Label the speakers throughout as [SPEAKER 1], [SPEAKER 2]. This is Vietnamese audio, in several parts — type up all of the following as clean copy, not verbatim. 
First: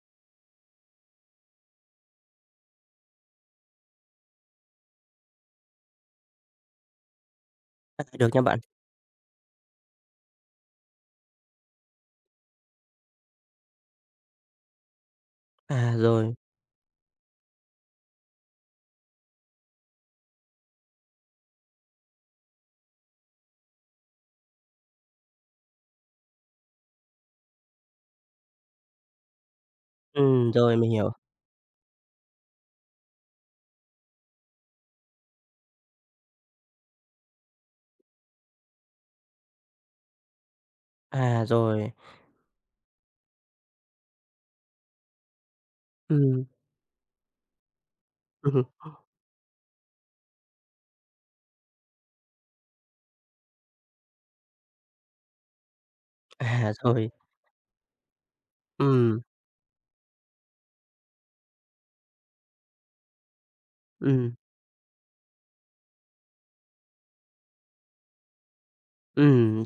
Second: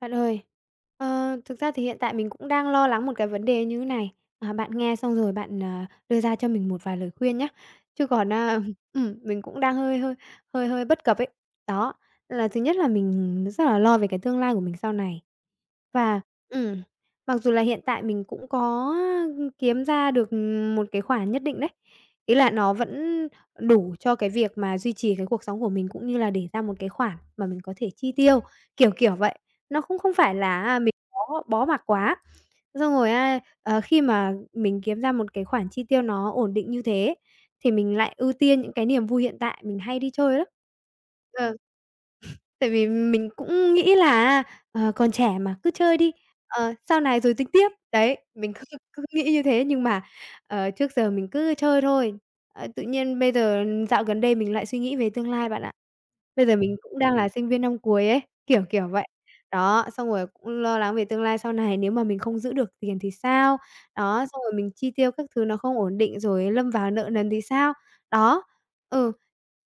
[SPEAKER 1] Bạn ơi, thực ra thì hiện tại mình cũng đang lo lắng một cái vấn đề như thế này, mà bạn nghe xong rồi bạn, à, đưa ra cho mình một vài lời khuyên nhé
[SPEAKER 2] À,
[SPEAKER 1] Chứ
[SPEAKER 2] được
[SPEAKER 1] còn,
[SPEAKER 2] nha
[SPEAKER 1] a
[SPEAKER 2] bạn.
[SPEAKER 1] mình cũng đang hơi hơi bất cập ấy. Đó, là thứ nhất là mình rất là lo về cái tương lai của mình sau này.
[SPEAKER 2] À,
[SPEAKER 1] Và
[SPEAKER 2] rồi,
[SPEAKER 1] ừm, mặc dù là hiện tại mình cũng có, kiếm ra được, một cái khoản nhất định đấy, ý là nó vẫn đủ cho cái việc mà duy trì cái cuộc sống của mình cũng như là để ra một cái khoản mà mình có thể chi tiêu, kiểu, kiểu vậy. Nó cũng không phải là
[SPEAKER 2] rồi,
[SPEAKER 1] à,
[SPEAKER 2] mình
[SPEAKER 1] mình
[SPEAKER 2] hiểu.
[SPEAKER 1] bó bó mặc quá. Xong rồi á, khi mà mình kiếm ra một cái khoản chi tiêu nó ổn định như thế thì mình lại ưu tiên những cái niềm vui hiện tại, mình hay đi chơi lắm.
[SPEAKER 2] À,
[SPEAKER 1] Ờ.
[SPEAKER 2] rồi,
[SPEAKER 1] Tại vì mình cũng nghĩ là còn trẻ mà, cứ chơi đi,
[SPEAKER 2] ừm,
[SPEAKER 1] sau này rồi tính tiếp. Đấy, mình cứ cứ nghĩ như thế nhưng mà, trước giờ mình cứ chơi thôi. Tự nhiên bây giờ dạo gần đây mình lại suy nghĩ về tương lai bạn ạ. Bây giờ
[SPEAKER 2] à,
[SPEAKER 1] mình cũng
[SPEAKER 2] rồi,
[SPEAKER 1] đang là sinh viên năm cuối ấy, kiểu, kiểu vậy.
[SPEAKER 2] ừm,
[SPEAKER 1] Đó, xong rồi cũng lo lắng về tương lai sau này nếu mà mình không giữ được tiền thì sao? Đó,
[SPEAKER 2] ừm,
[SPEAKER 1] xong rồi mình chi tiêu các thứ nó không ổn định rồi lâm vào nợ nần thì sao? Đó, ừ,
[SPEAKER 2] ừm.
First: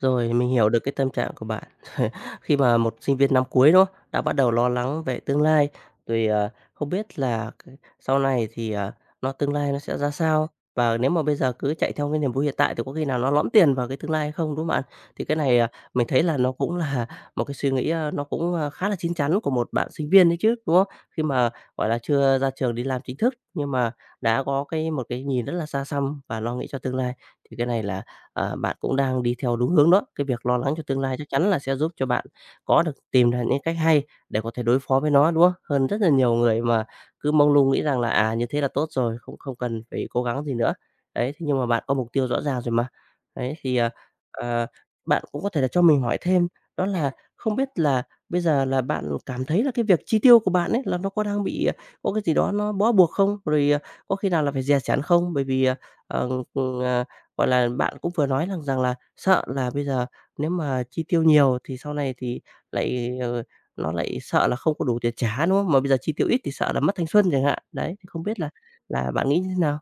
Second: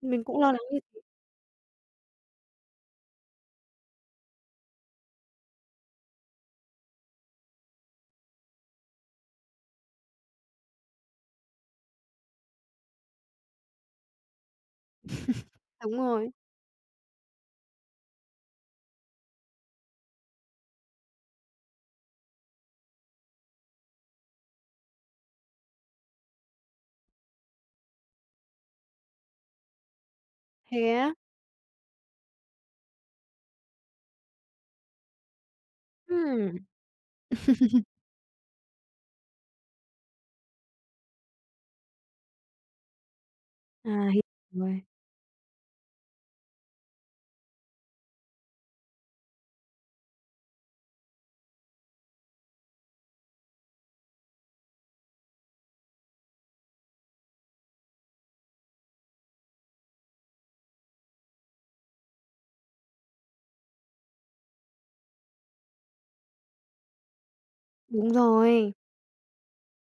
[SPEAKER 1] mình cũng
[SPEAKER 2] mình
[SPEAKER 1] lo lắng
[SPEAKER 2] hiểu
[SPEAKER 1] như
[SPEAKER 2] được cái
[SPEAKER 1] thế.
[SPEAKER 2] tâm trạng của bạn. Khi mà một sinh viên năm cuối, đó, đã bắt đầu lo lắng về tương lai, rồi, không biết là sau này thì, nó tương lai nó sẽ ra sao? Và nếu mà bây giờ cứ chạy theo cái niềm vui hiện tại thì có khi nào nó lõm tiền vào cái tương lai hay không, đúng không bạn? Thì cái này,
[SPEAKER 1] Đúng
[SPEAKER 2] mình thấy
[SPEAKER 1] rồi,
[SPEAKER 2] là nó cũng là một cái suy nghĩ, nó cũng, khá là chín chắn của một bạn sinh viên đấy chứ, đúng không? Khi mà, gọi là, chưa ra trường đi làm chính thức, nhưng mà đã có một cái nhìn rất là xa xăm và lo nghĩ cho tương lai, thì cái này là bạn cũng đang đi theo đúng hướng đó. Cái việc lo lắng cho
[SPEAKER 1] thế
[SPEAKER 2] tương
[SPEAKER 1] á?
[SPEAKER 2] lai chắc chắn là sẽ giúp cho bạn có được tìm ra những cách hay để có thể đối phó với nó, đúng không? Hơn rất là nhiều
[SPEAKER 1] Ừm,
[SPEAKER 2] người mà cứ mông lung nghĩ rằng là, như thế là tốt rồi, không không cần phải cố gắng gì nữa. Đấy, thế nhưng mà bạn có mục tiêu rõ ràng rồi mà. Đấy, thì,
[SPEAKER 1] À, hiểu
[SPEAKER 2] à,
[SPEAKER 1] rồi.
[SPEAKER 2] bạn cũng có thể là cho mình hỏi thêm đó là không biết là bây giờ là bạn cảm thấy là cái việc chi tiêu của bạn ấy là nó có đang bị, có cái gì đó nó bó buộc không? Rồi, có khi nào là phải dè chẽn không? Bởi vì, ờ, ừ, à gọi là, bạn cũng vừa nói rằng rằng là sợ là bây giờ nếu mà chi tiêu nhiều thì sau này thì lại, nó lại sợ là không có đủ tiền trả, đúng không? Mà bây giờ chi tiêu ít thì sợ là mất thanh xuân chẳng hạn. Đấy, thì
[SPEAKER 1] Đúng
[SPEAKER 2] không biết là
[SPEAKER 1] rồi.
[SPEAKER 2] bạn nghĩ như thế nào?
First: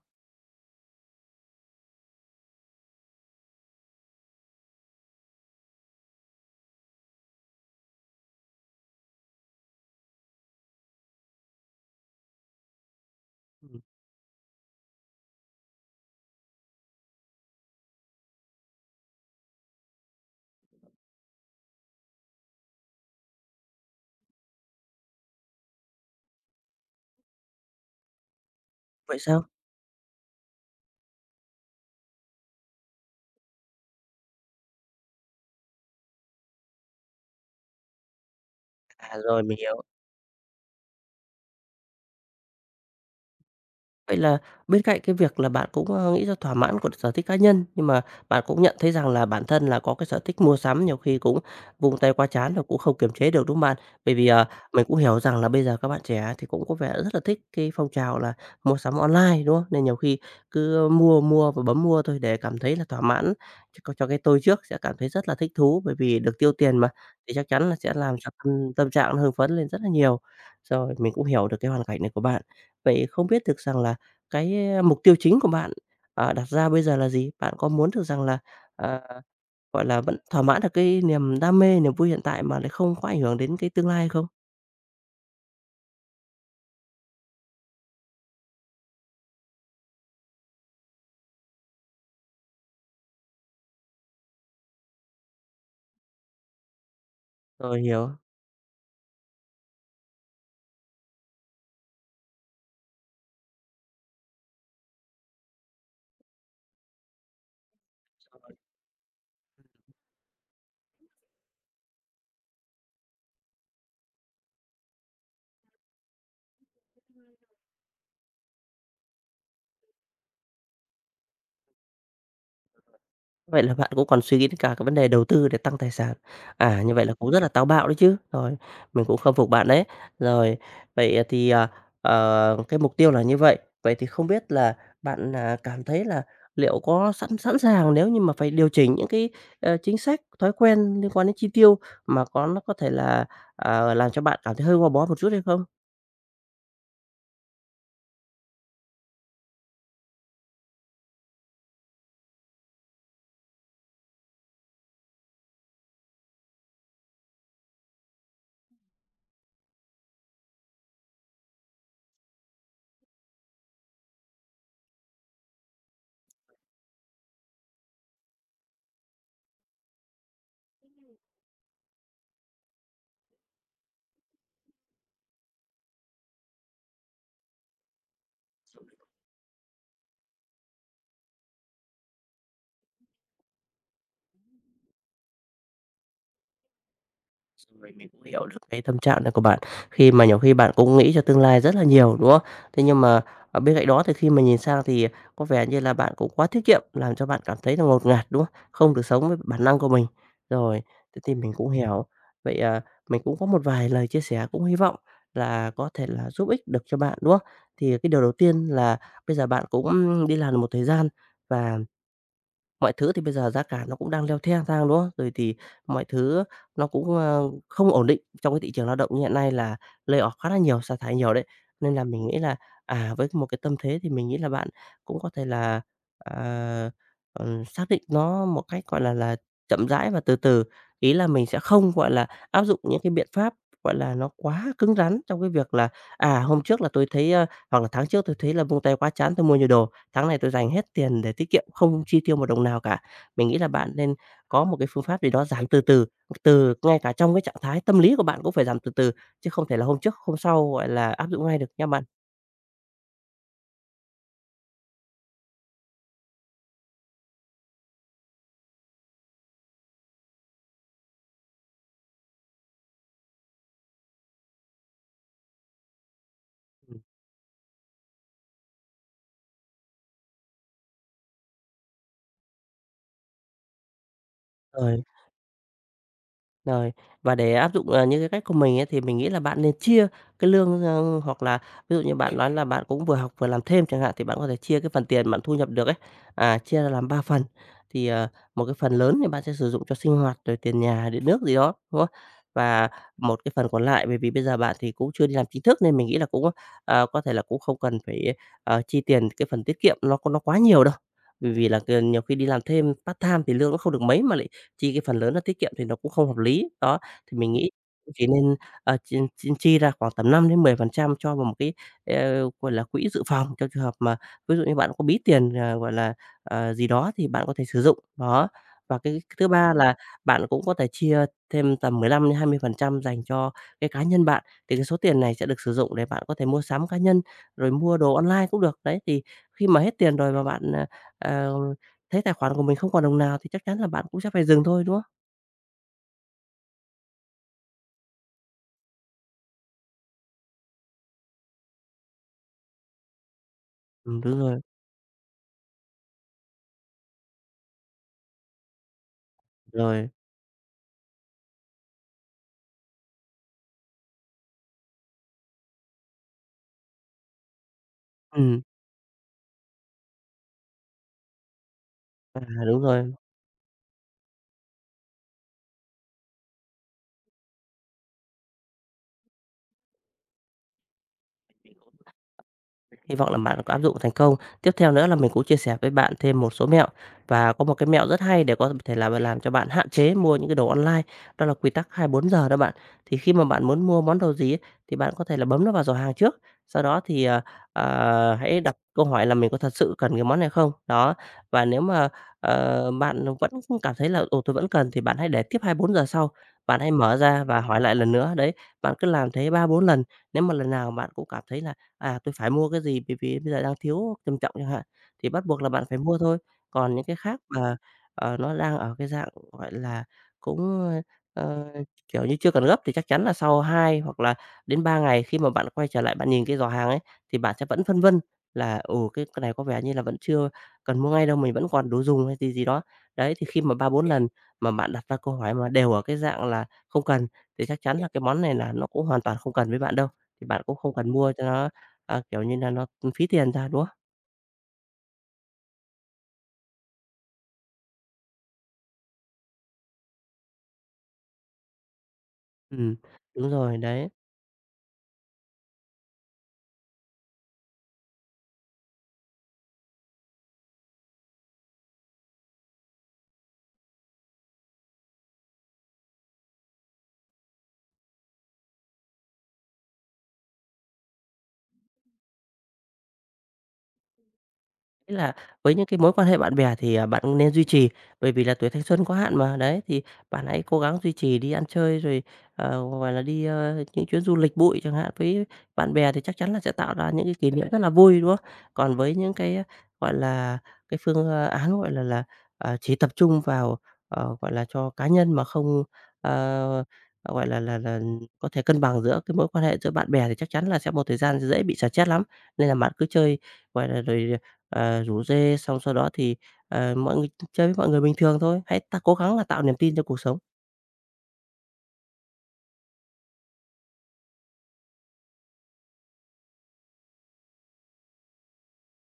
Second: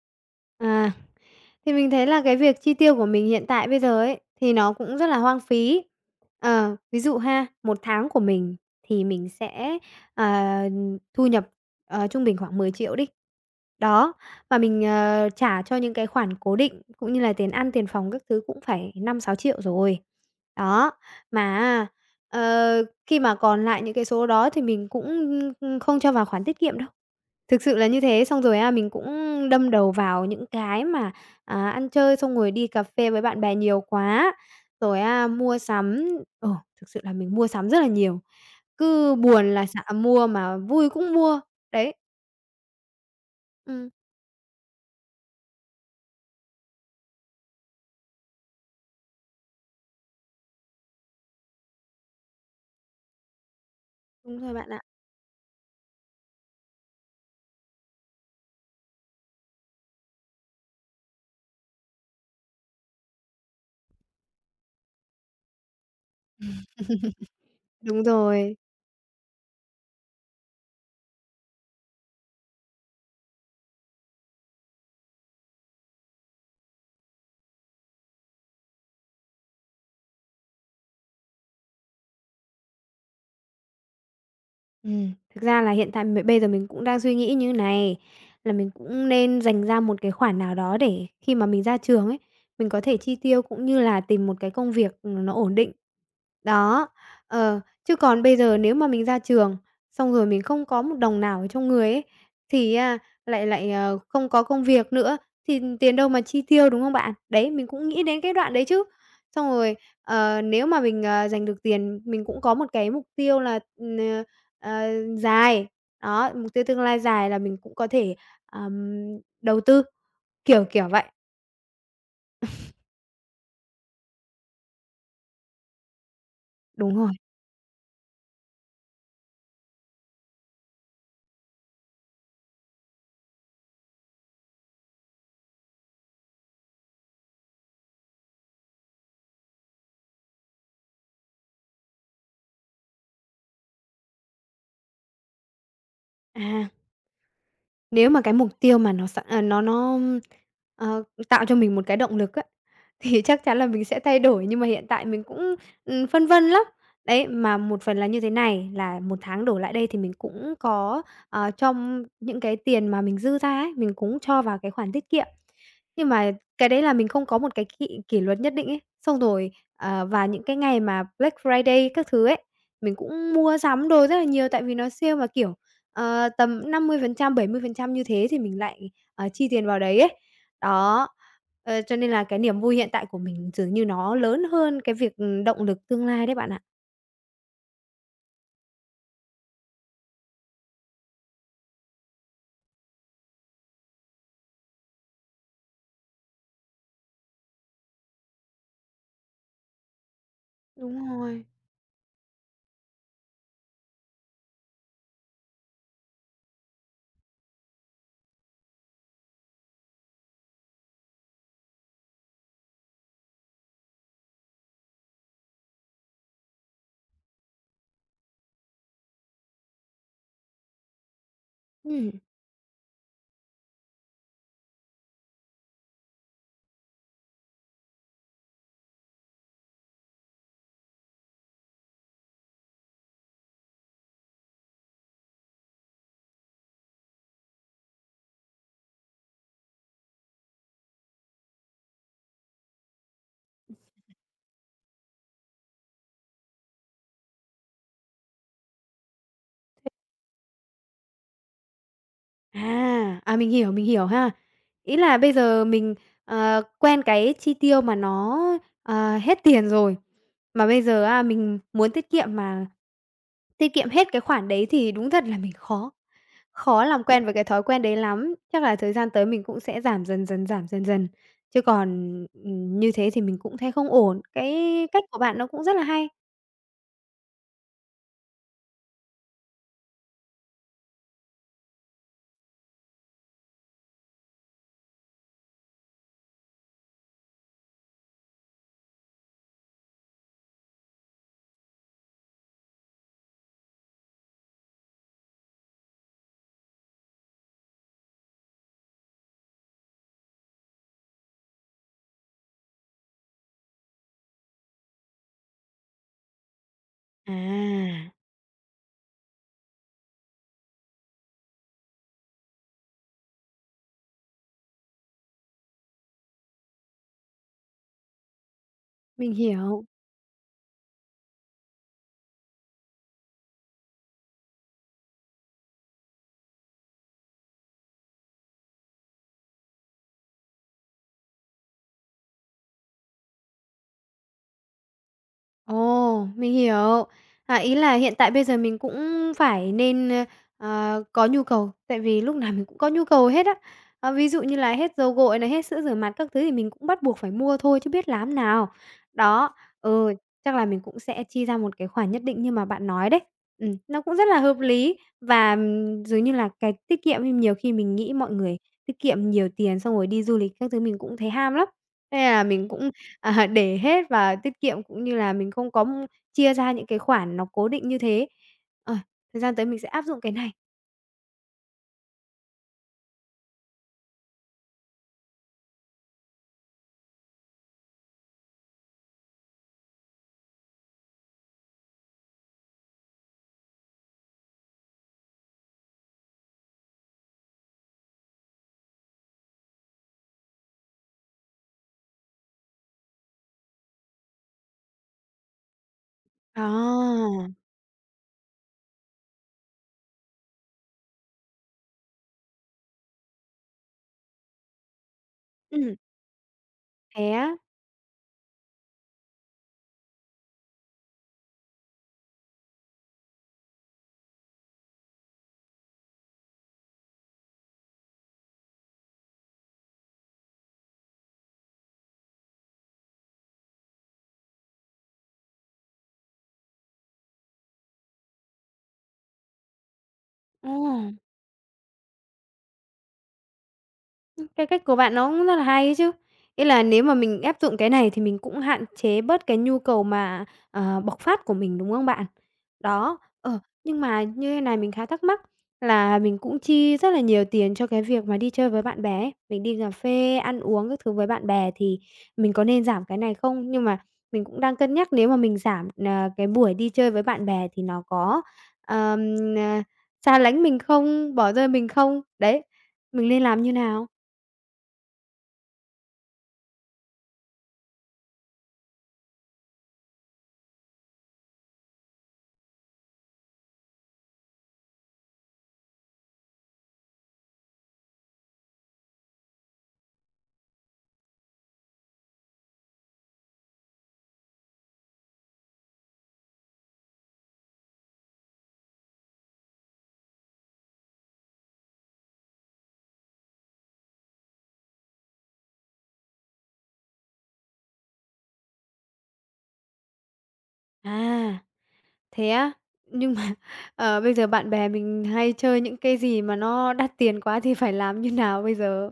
[SPEAKER 1] À, thì mình thấy là cái việc chi tiêu của mình hiện tại bây giờ ấy, thì nó cũng rất là hoang phí. Ví dụ ha, một tháng của mình thì mình sẽ, ờ, thu nhập, trung bình khoảng 10 triệu đi.
[SPEAKER 2] Ừm,
[SPEAKER 1] Đó, và mình, trả cho những cái khoản cố định cũng như là tiền ăn, tiền phòng các thứ cũng phải 5-6 triệu rồi. Đó, mà khi mà còn lại những cái số đó thì mình cũng, không cho vào khoản tiết kiệm đâu. Thực sự là như thế, xong rồi á, mình cũng
[SPEAKER 2] vậy sao?
[SPEAKER 1] đâm đầu vào những cái mà, à, ăn chơi xong rồi đi cà phê với bạn bè nhiều quá, rồi á, mua sắm ờ, thực sự là mình mua sắm rất là nhiều, cứ
[SPEAKER 2] À, rồi,
[SPEAKER 1] buồn
[SPEAKER 2] mình
[SPEAKER 1] là
[SPEAKER 2] hiểu.
[SPEAKER 1] xạ mua mà vui cũng mua. Đấy, ừm,
[SPEAKER 2] Vậy là bên cạnh cái việc là bạn cũng, nghĩ ra thỏa mãn của sở thích cá nhân, nhưng mà bạn cũng nhận thấy rằng là bản thân là có cái sở thích mua sắm nhiều khi cũng vung tay qua trán và cũng không kiềm chế được, đúng không bạn? Bởi vì,
[SPEAKER 1] đúng rồi bạn ạ.
[SPEAKER 2] mình cũng hiểu rằng là bây giờ các bạn trẻ thì cũng có vẻ rất là thích cái phong trào là mua sắm online, đúng không? Nên nhiều khi cứ mua, mua và bấm mua thôi để cảm thấy là thỏa mãn cho cho cái tôi trước sẽ cảm thấy rất là thích thú, bởi vì được tiêu tiền mà, thì chắc chắn là sẽ
[SPEAKER 1] Đúng
[SPEAKER 2] làm cho
[SPEAKER 1] rồi.
[SPEAKER 2] tâm tâm trạng nó hưng phấn lên rất là nhiều. Rồi, mình cũng hiểu được cái hoàn cảnh này của bạn. Vậy không biết được rằng là cái, mục tiêu chính của bạn, đặt ra bây giờ là gì? Bạn có muốn được rằng là, ờ, gọi là, vẫn thỏa mãn được cái niềm đam mê, niềm vui hiện tại mà lại không có ảnh hưởng đến cái tương lai không?
[SPEAKER 1] Thực ra là hiện tại bây giờ mình cũng đang suy nghĩ như này, là mình cũng nên dành ra một cái khoản nào đó để khi mà mình ra trường ấy, mình có thể chi tiêu cũng như là tìm một cái công việc, nó ổn định. Đó, ờ,
[SPEAKER 2] Rồi,
[SPEAKER 1] chứ
[SPEAKER 2] hiểu.
[SPEAKER 1] còn bây giờ nếu mà mình ra trường, xong rồi mình không có một đồng nào ở trong người ấy, thì á lại lại, ờ, không có công việc nữa, thì tiền đâu mà chi tiêu, đúng không bạn? Đấy, mình cũng nghĩ đến cái đoạn đấy chứ. Xong rồi, nếu mà mình, dành được tiền, mình cũng có một cái mục tiêu là, Ờ, dài. Đó, mục tiêu tương lai dài là mình cũng có thể, ờm, đầu tư, kiểu, kiểu vậy.
[SPEAKER 2] Vậy là bạn cũng còn suy nghĩ đến cả cái vấn đề đầu tư để tăng tài sản. À, như
[SPEAKER 1] Đúng
[SPEAKER 2] vậy
[SPEAKER 1] rồi,
[SPEAKER 2] là cũng rất là táo bạo đấy chứ. Rồi, mình cũng khâm phục bạn đấy. Rồi, vậy thì, cái mục tiêu là như vậy. Vậy thì không biết là bạn, cảm thấy là liệu có sẵn sẵn sàng nếu như mà phải điều chỉnh những cái, chính sách, thói quen liên quan đến chi tiêu mà có nó có thể là, làm cho bạn cảm thấy hơi gò bó một chút hay không?
[SPEAKER 1] à. Nếu mà cái mục tiêu mà nó sẵn à, nó, ờ, tạo cho mình một cái động lực á, thì chắc chắn là mình sẽ thay đổi, nhưng mà hiện tại mình cũng, phân vân lắm. Đấy, mà một phần là như thế này, là một tháng đổ lại đây thì mình cũng có, trong những cái tiền mà mình dư ra ấy, mình cũng cho vào cái khoản tiết kiệm. Nhưng mà cái đấy là mình không có một cái kỷ kỷ luật nhất định ấy. Xong rồi, và những cái ngày mà Black Friday các thứ ấy, mình cũng mua sắm đồ rất là nhiều tại vì nó sale mà, kiểu, tầm 50% 70% như thế thì mình lại, chi tiền vào đấy ấy. Đó, cho nên là cái niềm vui hiện tại của mình dường như nó lớn hơn cái việc, động lực tương lai đấy bạn ạ.
[SPEAKER 2] Rồi, mình cũng hiểu được cái tâm trạng này của bạn, khi mà nhiều khi bạn cũng nghĩ cho tương lai rất là nhiều, đúng không? Thế nhưng mà, bên cạnh đó thì khi mà nhìn sang thì có vẻ như là bạn cũng quá tiết kiệm, làm cho bạn cảm thấy là ngột ngạt, đúng không? Không được sống với bản năng của mình. Rồi,
[SPEAKER 1] Đúng
[SPEAKER 2] thế thì
[SPEAKER 1] rồi.
[SPEAKER 2] mình cũng hiểu. Vậy, mình cũng có một vài lời chia sẻ cũng hy vọng là có thể là giúp ích được cho bạn, đúng không? Thì cái điều đầu tiên là bây giờ bạn cũng đi làm được một thời gian và mọi thứ thì bây giờ giá cả nó cũng đang leo thang thang, đúng không? Rồi thì mọi thứ nó cũng, không ổn định trong cái thị trường lao động như hiện nay là lay-off khá là nhiều, sa thải nhiều đấy. Nên là
[SPEAKER 1] Ừm.
[SPEAKER 2] mình nghĩ là, với một cái tâm thế thì mình nghĩ là bạn cũng có thể là, à, xác định nó một cách, gọi là, chậm rãi và từ từ. Ý là mình sẽ không, gọi là, áp dụng những cái biện pháp, gọi là, nó quá cứng rắn trong cái việc là, hôm trước là tôi thấy, hoặc là tháng trước tôi thấy là vung tay quá chán tôi mua nhiều đồ. Tháng này tôi dành hết tiền để tiết kiệm, không chi tiêu một đồng nào cả. Mình nghĩ là bạn nên có một cái phương pháp gì đó giảm từ từ, từ ngay cả trong cái trạng thái tâm lý của bạn cũng phải giảm từ từ, chứ không thể là hôm trước hôm sau, gọi là, áp dụng ngay được nha bạn.
[SPEAKER 1] À, à, mình hiểu ha. Ý là bây giờ mình, quen cái chi tiêu mà nó, hết tiền rồi, mà bây giờ á mình muốn tiết kiệm mà Tiết kiệm hết cái khoản đấy thì đúng thật là mình khó khó
[SPEAKER 2] Ừm.
[SPEAKER 1] làm quen với cái thói quen đấy lắm. Chắc là thời gian tới mình cũng sẽ giảm dần dần, chứ còn, như thế thì mình cũng thấy không ổn. Cái
[SPEAKER 2] Rồi.
[SPEAKER 1] cách của bạn nó cũng rất là hay.
[SPEAKER 2] Rồi, và để áp dụng, những cái cách của mình ấy, thì mình nghĩ là bạn nên chia cái lương, hoặc là ví dụ như bạn nói là bạn cũng vừa học vừa làm thêm chẳng hạn, thì bạn có thể chia cái phần tiền bạn thu nhập được ấy, chia ra làm 3 phần. Thì, một cái phần lớn thì bạn sẽ sử dụng cho sinh hoạt, rồi tiền nhà, điện nước gì đó, đúng không? Và một cái phần còn lại, bởi vì bây giờ bạn thì cũng chưa đi làm chính thức nên mình nghĩ là cũng, có thể là cũng không cần phải, chi tiền cái phần tiết kiệm nó quá nhiều đâu. Bởi vì là nhiều khi đi làm thêm part-time thì lương nó không được mấy mà lại chi cái phần lớn là tiết kiệm thì nó cũng không hợp lý. Đó, thì mình nghĩ
[SPEAKER 1] À.
[SPEAKER 2] chỉ nên, chi chi chi ra khoảng tầm 5 đến 10% cho vào một cái, gọi là, quỹ dự phòng trong trường hợp mà ví dụ như bạn có bí tiền, gọi là, gì đó thì bạn có thể sử dụng. Đó, và cái
[SPEAKER 1] Mình
[SPEAKER 2] thứ ba
[SPEAKER 1] hiểu.
[SPEAKER 2] là bạn cũng có thể chia thêm tầm 15 đến 20% dành cho cái cá nhân bạn, thì cái số tiền này sẽ được sử dụng để bạn có thể mua sắm cá nhân, rồi mua đồ online cũng được. Đấy, thì khi mà hết tiền rồi mà bạn, ờ thấy tài khoản của mình không còn đồng nào thì chắc chắn là bạn cũng sẽ phải dừng thôi, đúng không?
[SPEAKER 1] Ồ, mình hiểu. À, ý là hiện tại bây giờ mình cũng phải nên, ờ, à, có nhu cầu, tại vì lúc nào mình cũng có nhu cầu hết á. Ví
[SPEAKER 2] Đúng
[SPEAKER 1] dụ như
[SPEAKER 2] rồi,
[SPEAKER 1] là hết dầu gội này, hết sữa rửa mặt các thứ thì mình cũng bắt buộc phải mua thôi chứ biết làm nào. Đó,
[SPEAKER 2] rồi.
[SPEAKER 1] ừ, chắc là mình cũng sẽ chi ra một cái khoản nhất định như mà bạn nói đấy. Nó cũng rất là hợp lý và, dường như là cái tiết kiệm ấy, nhiều khi mình nghĩ mọi người
[SPEAKER 2] Ừm,
[SPEAKER 1] tiết kiệm nhiều tiền xong rồi đi du lịch các thứ mình cũng thấy ham lắm. Nên
[SPEAKER 2] à,
[SPEAKER 1] là mình
[SPEAKER 2] đúng
[SPEAKER 1] cũng
[SPEAKER 2] rồi.
[SPEAKER 1] À, để hết và tiết kiệm cũng như là mình không có chia ra những cái khoản nó cố định như thế. Ờ, Thời gian tới mình sẽ áp dụng cái này.
[SPEAKER 2] Hy vọng là bạn có áp dụng thành công. Tiếp theo nữa là mình cũng chia sẻ với bạn thêm một số mẹo và có một cái mẹo rất hay để có thể là làm cho bạn hạn chế mua những cái đồ online, đó là quy tắc 24 giờ đó bạn. Thì khi mà bạn muốn mua món đồ gì ấy, thì bạn có thể là bấm nó vào giỏ hàng trước, sau đó thì, hãy đặt câu hỏi là mình có thật sự cần cái món này không? Đó, và nếu mà, bạn vẫn cảm thấy là "Ồ, tôi vẫn cần" thì bạn hãy để tiếp 24 giờ sau,
[SPEAKER 1] À.
[SPEAKER 2] bạn hãy mở ra và hỏi lại lần nữa. Đấy, bạn cứ làm thế 3 4 lần, nếu mà lần nào bạn cũng cảm thấy là tôi phải mua cái gì bởi vì bây giờ đang thiếu trầm trọng chẳng hạn, thì bắt buộc là bạn
[SPEAKER 1] Ừm,
[SPEAKER 2] phải mua thôi. Còn những cái
[SPEAKER 1] thế
[SPEAKER 2] khác
[SPEAKER 1] á?
[SPEAKER 2] mà, nó đang ở cái dạng, gọi là, cũng, ờ, kiểu như, chưa cần gấp thì chắc chắn là sau 2 hoặc là đến 3 ngày khi mà bạn quay trở lại bạn nhìn cái giỏ hàng ấy, thì bạn sẽ vẫn phân vân là, ồ cái này có vẻ như là vẫn chưa cần mua ngay đâu, mình vẫn còn đủ dùng hay gì gì đó. Đấy, thì khi mà 3 4 lần mà bạn đặt ra câu hỏi mà đều ở cái dạng là không cần, thì chắc chắn là cái món này là nó cũng hoàn toàn không cần với bạn đâu, thì bạn
[SPEAKER 1] Ồ.
[SPEAKER 2] cũng không cần mua cho nó, kiểu như là, nó phí tiền ra, đúng không?
[SPEAKER 1] Cái cách của bạn nó cũng rất là hay ấy chứ. Ý là nếu mà mình áp dụng cái này thì mình cũng hạn chế bớt cái nhu cầu mà, bộc phát của mình, đúng không bạn?
[SPEAKER 2] Ừm,
[SPEAKER 1] Đó,
[SPEAKER 2] đúng rồi,
[SPEAKER 1] nhưng
[SPEAKER 2] đấy.
[SPEAKER 1] mà như thế này mình khá thắc mắc là mình cũng chi rất là nhiều tiền cho cái việc mà đi chơi với bạn bè ấy, mình đi cà phê, ăn uống các thứ với bạn bè thì mình có nên giảm cái này không? Nhưng mà mình cũng đang cân nhắc nếu mà mình giảm, cái buổi đi chơi với bạn bè thì nó có, ờm, ờ, xa lánh mình không, bỏ rơi mình không? Đấy, mình nên làm như nào?
[SPEAKER 2] Ý là với những cái mối quan hệ bạn bè thì, bạn nên duy trì, bởi vì là tuổi thanh xuân có hạn mà, đấy, thì bạn hãy cố gắng duy trì đi ăn chơi rồi, gọi là, đi, những chuyến du lịch bụi chẳng hạn với bạn bè thì chắc chắn là sẽ tạo ra những cái kỷ niệm rất là vui, đúng không? Còn với những cái, gọi là, cái phương, án, gọi là, chỉ tập trung vào, gọi là, cho cá nhân mà không, ờ, gọi là, có thể cân bằng giữa cái mối quan hệ giữa bạn bè thì chắc chắn là sẽ một thời gian dễ bị xả stress lắm. Nên là bạn cứ chơi, gọi là, rồi rủ rê, xong sau đó thì, mọi người chơi với mọi người bình thường thôi. Hãy ta cố gắng là tạo niềm tin cho cuộc sống.
[SPEAKER 1] À, thế á? Nhưng mà, bây giờ bạn bè mình hay chơi những cái gì mà nó đắt tiền quá thì phải làm như nào bây giờ?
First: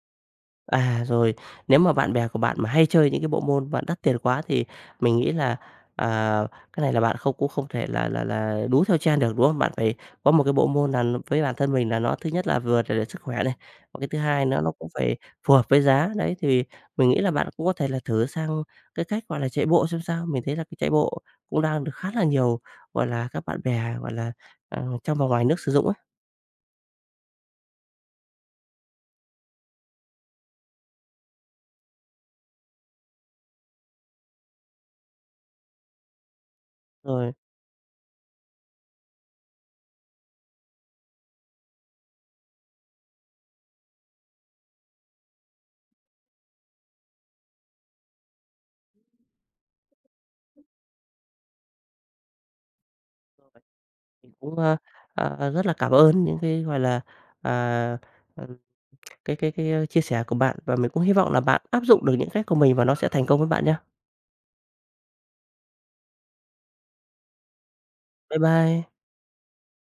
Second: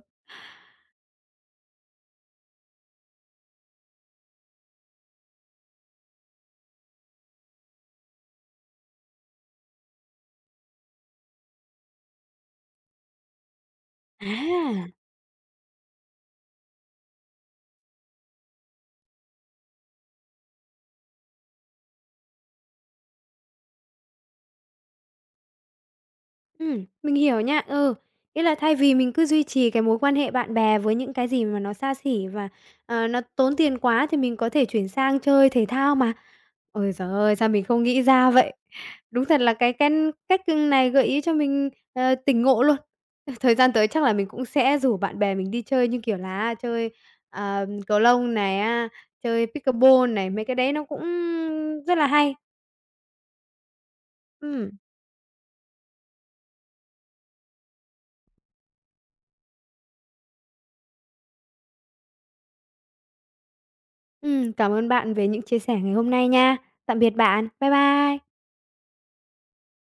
[SPEAKER 2] À, rồi, nếu mà bạn bè của bạn mà hay chơi những cái bộ môn mà đắt tiền quá thì mình nghĩ là, à, cái này là bạn không cũng không thể là đú theo trend được, đúng không? Bạn phải có một cái bộ môn là nó với bản thân mình là nó thứ nhất là vừa để sức khỏe này, và cái thứ hai nữa nó cũng
[SPEAKER 1] À!
[SPEAKER 2] phải phù hợp với giá. Đấy, thì mình nghĩ là bạn cũng có thể là thử sang cái cách, gọi là, chạy bộ xem sao. Mình thấy là cái chạy bộ cũng đang được khá là nhiều, gọi là, các bạn bè, gọi là, trong và ngoài nước sử dụng ấy.
[SPEAKER 1] Mình hiểu nha, ừ. Nghĩa là thay vì mình cứ duy trì cái mối quan hệ bạn bè với những cái gì mà nó xa xỉ và, nó tốn tiền quá thì mình có thể chuyển sang chơi thể thao mà. Ôi giời
[SPEAKER 2] Rồi.
[SPEAKER 1] ơi, sao mình không nghĩ ra vậy? Đúng thật là cái cách này gợi ý cho mình, tỉnh ngộ luôn. Thời gian tới chắc là mình cũng sẽ rủ bạn bè mình đi chơi như kiểu là chơi, cầu lông này, chơi pickleball này, mấy cái đấy nó cũng rất là hay.
[SPEAKER 2] Mình cũng,
[SPEAKER 1] Ừm.
[SPEAKER 2] rất là cảm ơn những cái, gọi là, à, ừm, chia sẻ của bạn và mình cũng hy vọng là bạn áp dụng được những cách của mình và nó sẽ thành công với bạn nhé.
[SPEAKER 1] Cảm ơn bạn về những chia sẻ ngày hôm nay nha. Tạm biệt bạn. Bye bye.
[SPEAKER 2] Bye bye.